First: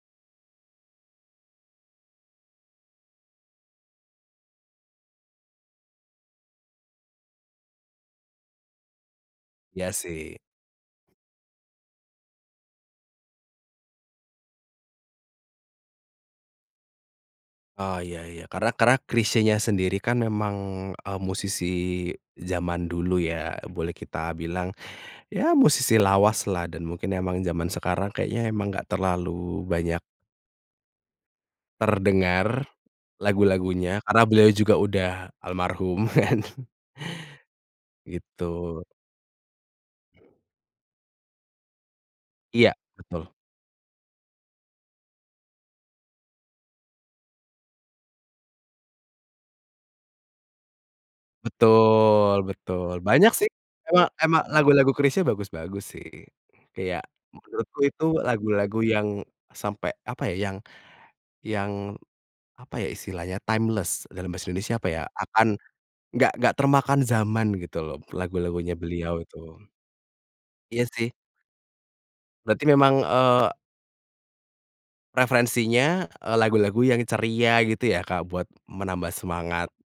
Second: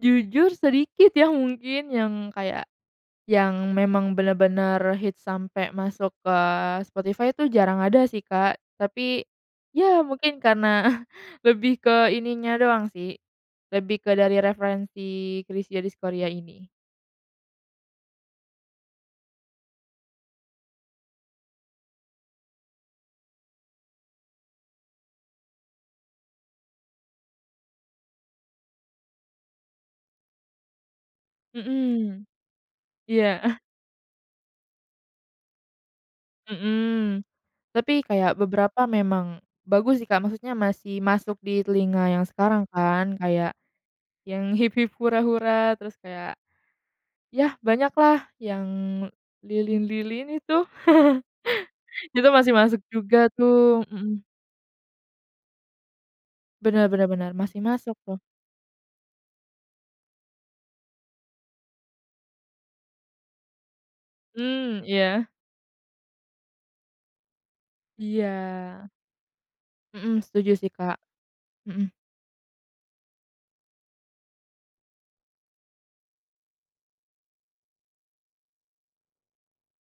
Jujur sedikit ya mungkin yang kayak, yang memang benar-benar hits sampai masuk ke Spotify itu jarang ada sih Kak, tapi, Iya ya sih. mungkin karena lebih ke ininya doang sih, lebih ke dari referensi Chrisye Diskoria ini. Oh iya iya karena kerak Chrisyenya sendiri kan memang, eee, musisi zaman dulu ya boleh kita bilang, ya musisi lawaslah dan mungkin emang zaman sekarang kayaknya emang enggak terlalu banyak Mhm, terdengar, iya. lagu-lagunya, karena beliau juga udah almarhum kan. Mhm, tapi kayak Gitu. beberapa memang bagus sih Kak, maksudnya masih masuk di telinga yang sekarang Iya, kan betul. kayak, yang "Hip-Hip Hura-Hura" terus kayak, ya banyaklah yang Lilin-Lilin itu, itu Betul, masih masuk betul juga banyak sih, tuh, emang mhm. emang lagu-lagu Chrisye bagus-bagus sih, Benar kayak benar benar, masih menurutku masuk itu tuh. lagu-lagu yang sampai apa ya yang, yang apa ya, istilahnya timeless dalam bahasa Indonesia Mmm, apa ya, iya. akan, enggak enggak termakan zaman gitu loh lagu-lagunya Iya. beliau itu. Mhm, setuju sih, Iya Kak, sih. mhm. Berarti memang, eee Preferensinya, eee, lagu-lagu yang ceria gitu ya, Kak, buat menambah semangat.